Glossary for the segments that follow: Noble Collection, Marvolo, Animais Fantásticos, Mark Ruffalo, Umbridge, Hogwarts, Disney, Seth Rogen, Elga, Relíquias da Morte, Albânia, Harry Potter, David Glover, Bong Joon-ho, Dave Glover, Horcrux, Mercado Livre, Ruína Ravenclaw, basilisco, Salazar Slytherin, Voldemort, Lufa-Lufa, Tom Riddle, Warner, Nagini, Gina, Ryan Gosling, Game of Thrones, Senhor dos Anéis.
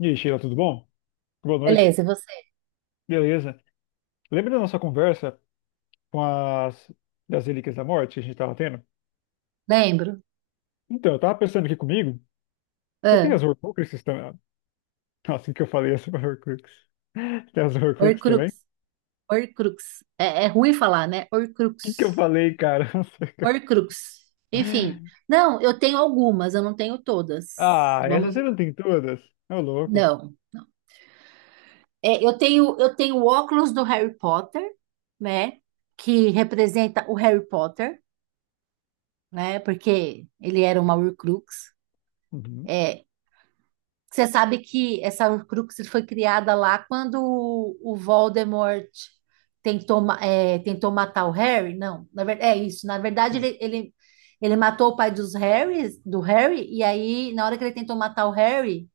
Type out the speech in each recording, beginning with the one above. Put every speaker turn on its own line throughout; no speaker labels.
E aí, Sheila, tudo bom? Boa noite.
Beleza, e você?
Beleza. Lembra da nossa conversa com as das Relíquias da Morte que a gente estava tendo?
Lembro.
Então, eu tava pensando aqui comigo, você tem
Ah,
as Horcruxes também? Nossa, o que eu falei as Horcrux? Tem as Horcruxes também? O
Horcrux. Horcrux. É ruim falar, né?
que que eu
Horcrux.
falei, cara? Não sei
Horcrux. Enfim. Não, eu tenho algumas, eu não tenho todas.
Ah, essas
Vamos
você
lá.
não tem todas? É louco.
Não. É, eu tenho o óculos do Harry Potter, né? Que representa o Harry Potter, né? Porque ele era uma Horcrux.
Uhum.
É. Você sabe que essa Horcrux foi criada lá quando o Voldemort tentou matar o Harry? Não, é isso. Na verdade,
Sim,
ele matou o pai dos Harrys, do Harry, e aí, na hora que ele tentou matar o Harry,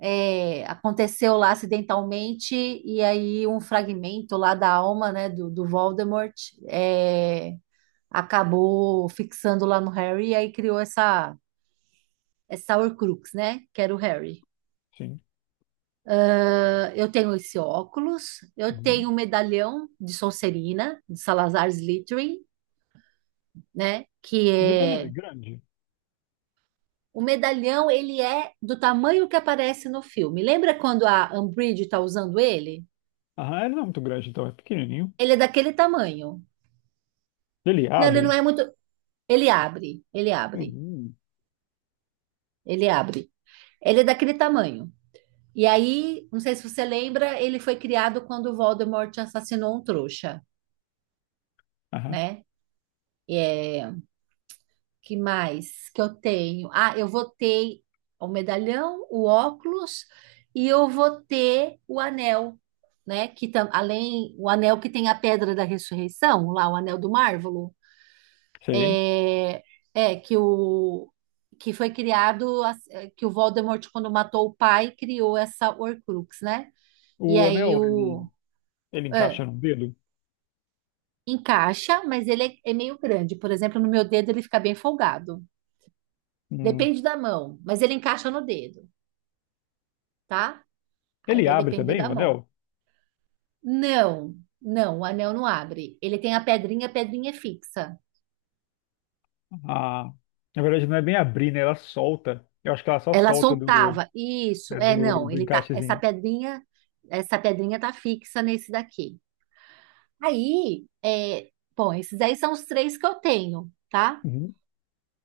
aconteceu lá acidentalmente, e aí um fragmento lá da alma, né, do Voldemort, é, acabou fixando lá no Harry, e aí criou essa Horcrux, né, que era o Harry.
sim.
Ah, eu tenho esse óculos, eu
Uhum.
tenho um medalhão de Sonserina, de Salazar Slytherin, né? Que
O medalhão é
é
grande?
o medalhão, ele é do tamanho que aparece no filme. Lembra quando a Umbridge está usando ele?
Aham, ele não é muito grande, então, é pequenininho.
Ele é daquele tamanho.
Ele
Não, ele não é
abre?
muito. Ele abre, ele abre,
Uhum.
ele abre. Ele é daquele tamanho. E aí, não sei se você lembra, ele foi criado quando o Voldemort assassinou um trouxa,
Aham,
né? é Que mais que eu tenho? Ah, eu votei o medalhão, o óculos e eu votei o anel, né? Além o anel que tem a pedra da ressurreição, lá o anel do Marvolo,
sei.
é, é que o que foi criado que o Voldemort, quando matou o pai, criou essa Horcrux, né? E
O
aí
anel, ele.
o
Ele
é,
encaixa no dedo.
Encaixa, mas ele é meio grande. Por exemplo, no meu dedo ele fica bem folgado.
Hum.
Depende da mão, mas ele encaixa no dedo. Tá? Aí
Ele
vai
abre
depender
também
da
o
mão.
anel?
Não, não, o anel não abre. Ele tem a pedrinha é fixa.
Ah, na verdade, não é bem abrir, né? Ela solta. Eu acho que ela só
Ela
solta do,
soltava. Isso,
é do,
não,
do
essa
encaixezinho.
pedrinha, essa pedrinha tá fixa nesse daqui. Aí, bom, esses aí são os três que eu tenho, tá?
Uhum.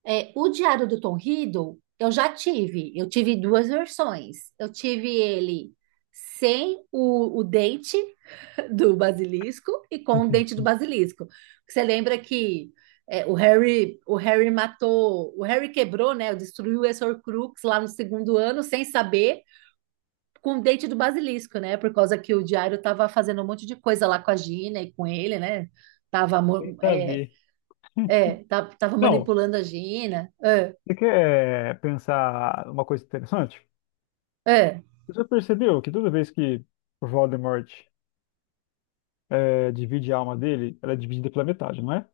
É, o Diário do Tom Riddle, eu já tive. Eu tive duas versões. Eu tive ele sem o dente, do basilisco e com o dente do basilisco. Você lembra que o Harry matou, o Harry quebrou, né? Destruiu o Horcrux lá no segundo ano sem saber, com o dente do basilisco, né? Por causa que o Diário tava fazendo um monte de coisa lá com a Gina e com ele, né? Tava, mo-
Bem
é,
saber.
é, tá- tava
Não,
manipulando a Gina.
você quer pensar uma coisa interessante?
É,
Você já percebeu que toda vez que o Voldemort divide a alma dele, ela é dividida pela metade, não é?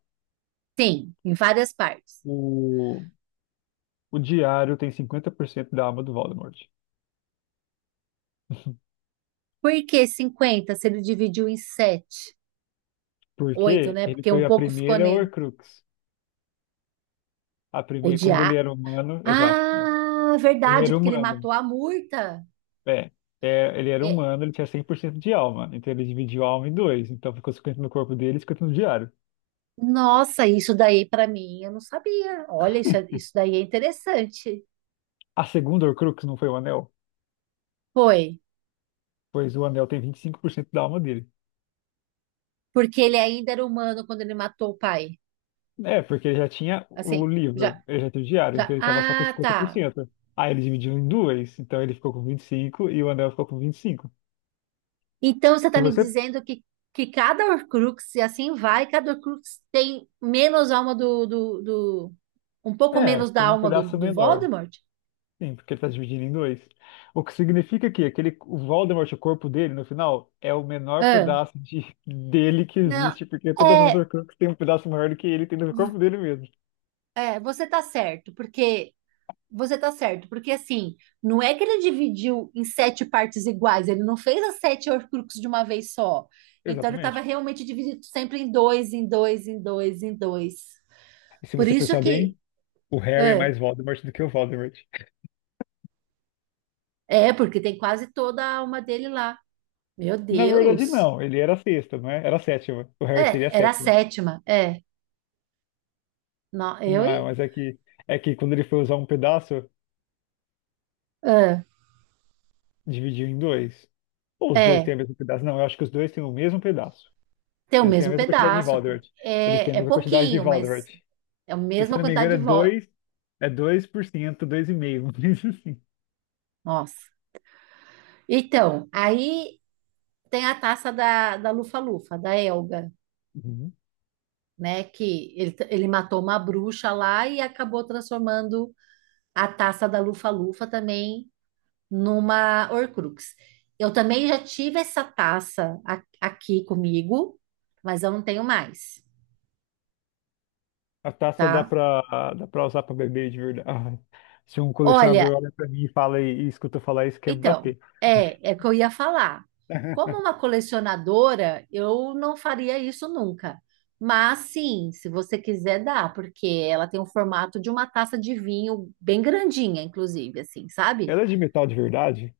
sim, em várias partes.
O, o diário tem 50% da alma do Voldemort.
Por que 50 se ele dividiu em 7, 8,
Porque
né?
ele
Porque um
foi a
pouco ficou
primeira
nele.
Horcrux. A
O,
primeira, quando ele era humano, exato. É.
Ah,
Ele
verdade,
era
porque ele
humano.
matou a Murta.
É, ele era
É,
humano, ele tinha 100% de alma. Então ele dividiu a alma em dois. Então ficou 50 no corpo dele e 50 no diário.
nossa, isso daí para mim eu não sabia. Olha, isso, isso daí é interessante.
A segunda Horcrux não foi o anel?
Foi,
Pois o anel tem 25% da alma dele.
porque ele ainda era humano quando ele matou o pai.
É, porque ele já tinha o
Assim, já,
livro, ele já tinha o diário,
já.
então ele tava só com
Ah,
cinquenta por
tá.
cento. Aí ele dividiu em duas, então ele ficou com 25 e o anel ficou com 25.
Então, você está
Se
me
você.
dizendo que, cada Horcrux, e assim vai, cada Horcrux tem menos alma um pouco
É,
menos da
tem um
alma do,
pedaço
do
menor.
Voldemort?
Sim, porque ele tá dividindo em dois. O que significa que aquele, o Voldemort, o corpo dele, no final, é o menor
Ah,
pedaço de, dele que
não.
existe, porque todas as
É,
Horcruxes têm um pedaço maior do que ele tem no corpo dele mesmo.
Você tá certo, porque você tá certo, porque assim, não é que ele dividiu em sete partes iguais, ele não fez as sete Horcruxes de uma vez só. Então, ele estava
Exatamente.
realmente dividido sempre em dois, em dois, em dois, em dois.
E se
Por
você
isso
pensar bem,
que
o Harry é
é,
mais Voldemort do que o Voldemort.
porque tem quase toda a alma dele lá. Meu
Na verdade,
Deus.
não. Ele era a sexta, não é? Era a sétima. O Harry seria a
É, era a
sétima.
sétima. É, não, eu
Não,
e
mas é que quando ele foi usar um pedaço,
é,
dividiu em dois. Ou os dois
é,
têm o mesmo pedaço? Não, eu acho que os dois têm o mesmo pedaço.
Tem o
Eles têm a
mesmo
mesma quantidade de
pedaço, porque
Voldemort. Eles têm a
é
mesma quantidade de
pouquinho,
Voldemort.
mas é a
E, se eu
mesma
não me
quantidade
engano,
de
é
votos.
2, é 2%, 2,5%, mas assim.
Nossa. Então, aí tem a taça da Lufa-Lufa, da Elga,
Uhum.
né? Que ele matou uma bruxa lá e acabou transformando a taça da Lufa-Lufa também numa Horcrux. Eu também já tive essa taça aqui comigo, mas eu não tenho mais,
A taça
tá?
dá pra usar pra beber de verdade. Ah, se um
Olha,
colecionador olha pra mim e fala e escuta eu falar isso, quer me
então,
bater.
é que eu ia falar. Como uma colecionadora, eu não faria isso nunca. Mas sim, se você quiser dá, porque ela tem o formato de uma taça de vinho bem grandinha, inclusive, assim, sabe?
Ela é de metal de verdade?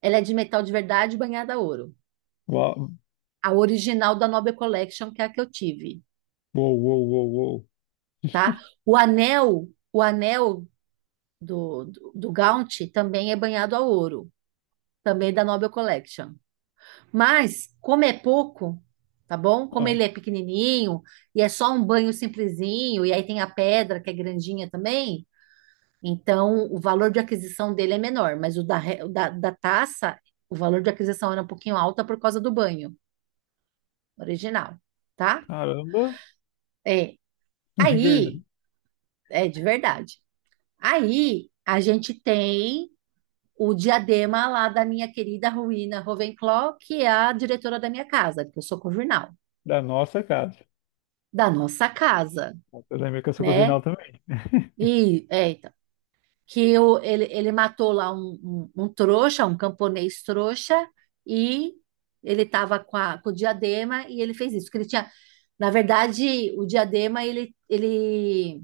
Ela é de metal de verdade, banhada a ouro.
Uau,
A original da Nobel Collection, que é a que eu tive,
uou, uou, uou, uou.
tá? O anel do Gaunt também é banhado a ouro, também da Nobel Collection. Mas, como é pouco, tá bom? Como
Ah,
ele é pequenininho e é só um banho simplesinho, e aí tem a pedra que é grandinha também, então o valor de aquisição dele é menor, mas o da taça, o valor de aquisição era um pouquinho alta por causa do banho original, tá?
caramba,
É.
de
Aí,
verdade.
é de verdade. Aí a gente tem o diadema lá da minha querida Ruína Ravenclaw, que é a diretora da minha casa, que eu sou conjunal,
Da nossa casa.
da nossa casa.
Eu lembro que eu sou
Né?
corvinal também.
E que o ele matou lá um trouxa, um camponês trouxa, e ele estava com o diadema e ele fez isso. Que ele tinha, na verdade, o diadema ele, ele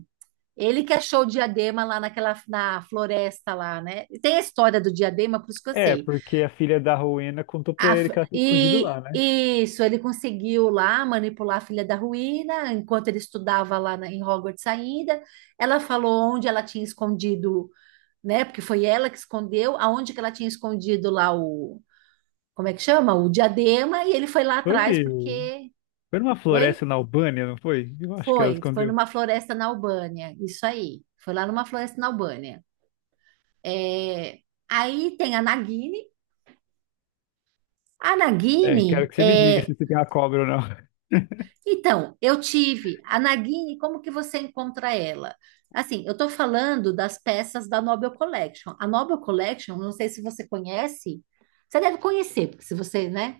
ele que achou o diadema lá naquela na floresta lá, né? E tem a história do diadema, por isso que eu
É,
sei.
porque a filha da Rowena contou pra ele que ela tinha escondido
E
lá, né?
isso, ele conseguiu lá manipular a filha da ruína, enquanto ele estudava lá em Hogwarts ainda. Ela falou onde ela tinha escondido, né? Porque foi ela que escondeu, aonde que ela tinha escondido lá o, como é que chama? O diadema, e ele foi lá
Foi,
atrás porque,
foi numa
oi?
floresta na Albânia, não foi? Eu acho que
Foi,
ela
foi
escondeu.
numa floresta na Albânia, isso aí. Foi lá numa floresta na Albânia. É, aí tem a Nagini. A
É, quero
Nagini,
que você me diga
é,
se você tem uma cobra ou não.
Então, eu tive a Nagini, como que você encontra ela? Assim, eu estou falando das peças da Nobel Collection. A Nobel Collection, não sei se você conhece, você deve conhecer, porque se você, né?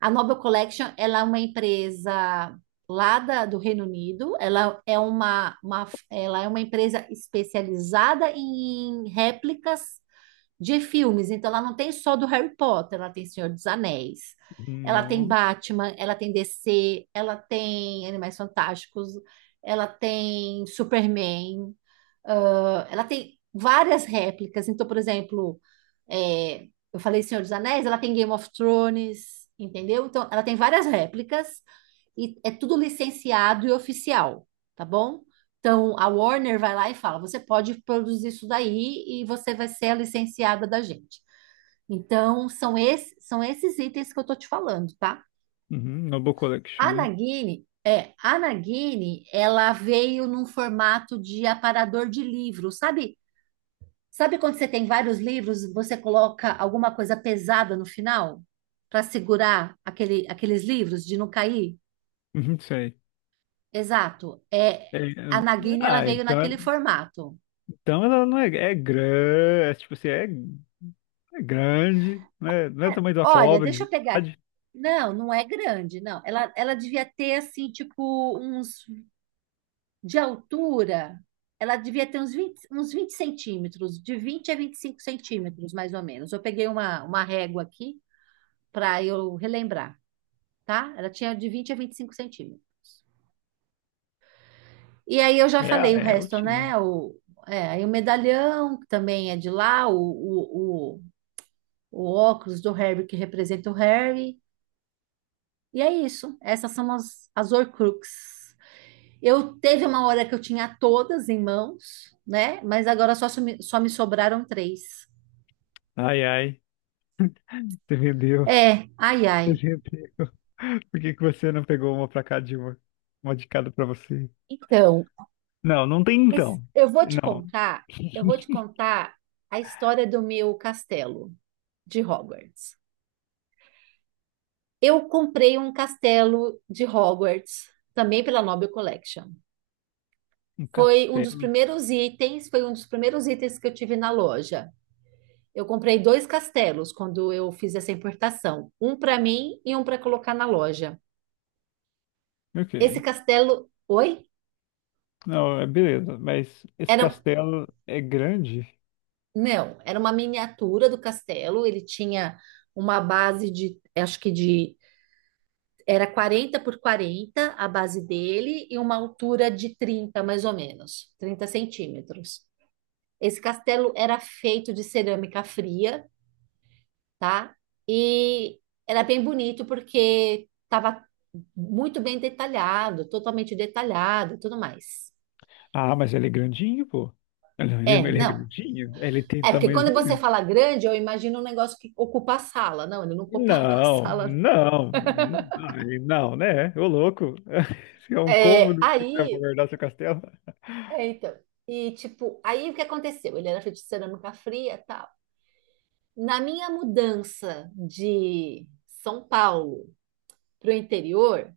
A Nobel Collection, ela é uma empresa do Reino Unido, ela é uma empresa especializada em réplicas de filmes. Então, ela não tem só do Harry Potter, ela tem Senhor dos Anéis, ela tem
No,
Batman, ela tem DC, ela tem Animais Fantásticos, ela tem Superman, ah, ela tem várias réplicas. Então, por exemplo, é, eu falei Senhor dos Anéis, ela tem Game of Thrones, entendeu? Então, ela tem várias réplicas e é tudo licenciado e oficial, tá bom? Então, a Warner vai lá e fala: você pode produzir isso daí e você vai ser a licenciada da gente. Então, são esses itens que eu tô te falando, tá?
uhum, Noble Collection,
A
né?
Nagini, é, a Nagini, ela veio num formato de aparador de livro, sabe? Sabe quando você tem vários livros, e você coloca alguma coisa pesada no final para segurar aqueles livros de não cair?
Uhum, sei.
Exato. É,
É, é,
a Nagini, ela
ah,
veio
então,
naquele formato.
então ela não é, é grande, é, tipo assim, é, é grande, né? Não é do tamanho de uma
Olha,
cobra, de
deixa eu pegar aqui.
verdade.
Não, não é grande, não. Ela devia ter assim, tipo, uns de altura, ela devia ter uns 20, centímetros, de 20 a 25 centímetros, mais ou menos. Eu peguei uma régua aqui para eu relembrar, tá? Ela tinha de 20 a 25 centímetros. E aí eu já
É,
falei o
é
resto,
altinho.
né? Aí o medalhão, que também é de lá, o óculos do Harry, que representa o Harry. E é isso. Essas são as Horcruxes. Eu teve uma hora que eu tinha todas em mãos, né? Mas agora só me sobraram três.
Ai, ai, você vendeu.
É, ai,
Você
ai.
vendeu. Por que que você não pegou uma pra cada de uma? Uma de cada pra você?
Então,
Não, não tem
mas
então.
eu vou te
Não.
contar, eu vou te contar a história do meu castelo de Hogwarts. Eu comprei um castelo de Hogwarts também pela Noble Collection.
Um
Foi um dos
castelo.
primeiros itens, foi um dos primeiros itens que eu tive na loja. Eu comprei dois castelos quando eu fiz essa importação, um para mim e um para colocar na loja. Esse
Ok.
castelo, oi?
Não, é beleza. Mas esse
Eram
castelo é grande?
Não, era uma miniatura do castelo. Ele tinha uma base de, acho que de, era 40 por 40 a base dele e uma altura de 30, mais ou menos, 30 centímetros. Esse castelo era feito de cerâmica fria, tá? E era bem bonito porque estava muito bem detalhado, totalmente detalhado, e tudo mais.
Ah, mas ele é grandinho, pô. Ele, ele
É,
ele é
não.
grandinho? Ele tem
É porque quando você
tamanhozinho?
fala grande, eu imagino um negócio que ocupa a sala. Não, ele não ocupava a
Não,
sala.
não. Ai, não, né? Ô louco. É um
É,
cômodo que você vai
aí,
guardar seu castelo.
então, e tipo, aí o que aconteceu? Ele era feito de cerâmica fria e tal. Na minha mudança de São Paulo para o interior,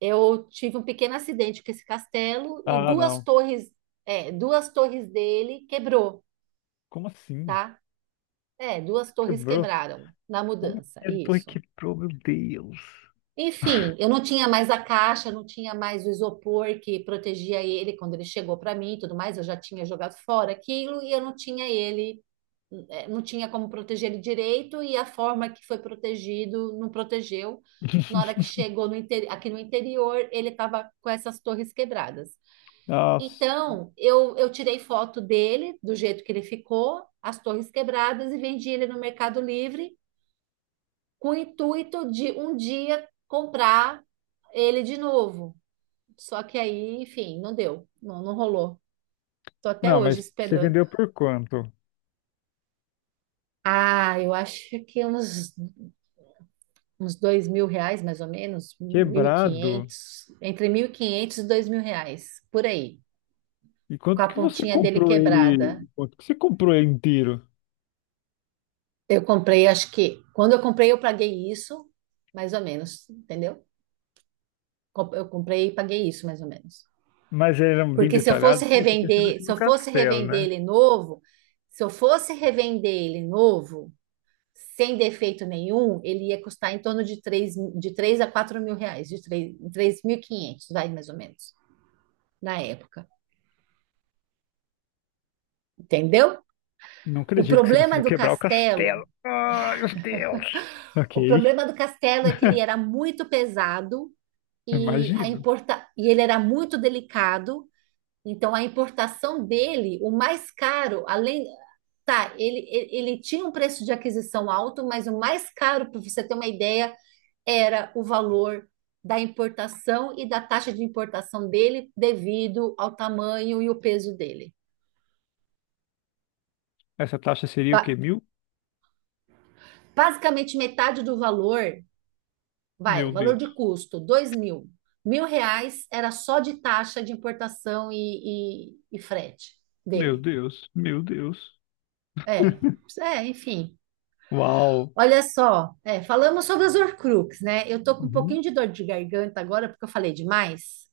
eu tive um pequeno acidente com esse castelo e
Ah,
duas
não.
torres, duas torres dele quebrou,
Como assim?
tá? É, duas torres
Quebrou?
quebraram na
Como
mudança,
que a torre
isso.
quebrou, meu Deus?
Enfim, eu não tinha mais a caixa, não tinha mais o isopor que protegia ele quando ele chegou para mim e tudo mais. Eu já tinha jogado fora aquilo e eu não tinha ele, não tinha como proteger ele direito. E a forma que foi protegido não protegeu. Na hora que chegou aqui no interior, ele estava com essas torres quebradas.
Nossa.
Então, eu tirei foto dele, do jeito que ele ficou, as torres quebradas, e vendi ele no Mercado Livre com o intuito de um dia comprar ele de novo. Só que aí, enfim, não deu, não, não rolou. Tô até
Não,
hoje
mas você
esperando.
vendeu por quanto?
Ah, eu acho que uns, 2.000 reais, mais ou menos, mil e
Quebrado?
quinhentos, entre mil e quinhentos e dois mil reais, por aí,
E
com
quanto
a
que você
pontinha dele
comprou
quebrada.
ele? Quanto que você comprou ele inteiro?
Eu comprei, acho que, quando eu comprei, eu paguei isso, mais ou menos, entendeu? Eu comprei e paguei isso, mais ou menos.
Mas ele era bem
Porque se eu
detalhado?
fosse
Sim, eu tô pensando
revender,
assim no castelo, né?
se eu fosse revender ele novo, sem defeito nenhum, ele ia custar em torno de três, a 4.000 reais, de 3, quinhentos, vai, mais ou menos, na época, entendeu?
Não
O
acredito que você
problema
conseguiu
do
quebrar o
Castelo,
castelo. Ai, meu Deus!
o
Ok,
problema do Castelo é que ele era muito pesado e,
imagino.
e ele era muito delicado, então a importação dele, o mais caro, além, tá, ele tinha um preço de aquisição alto, mas o mais caro, para você ter uma ideia, era o valor da importação e da taxa de importação dele devido ao tamanho e o peso dele.
Essa taxa seria o quê?
Ba-
Mil?
Basicamente, metade do valor, vai, o
Meu
valor de
Deus,
custo, 2.000. 1.000 reais era só de taxa de importação e, e frete
meu
dele.
Deus, meu Deus.
É, enfim.
Uau!
Olha só, falamos sobre as Horcrux, né? Eu tô com um
Uhum.
pouquinho de dor de garganta agora porque eu falei demais.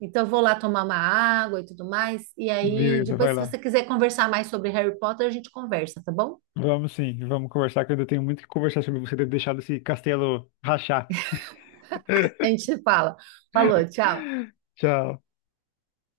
Então eu vou lá tomar uma água e tudo mais. E aí,
Beleza,
depois,
vai
se você
lá.
quiser conversar mais sobre Harry Potter, a gente conversa, tá bom?
Vamos sim, vamos conversar, que eu ainda tenho muito que conversar sobre você ter deixado esse castelo rachar.
A gente fala. Falou, tchau.
Tchau.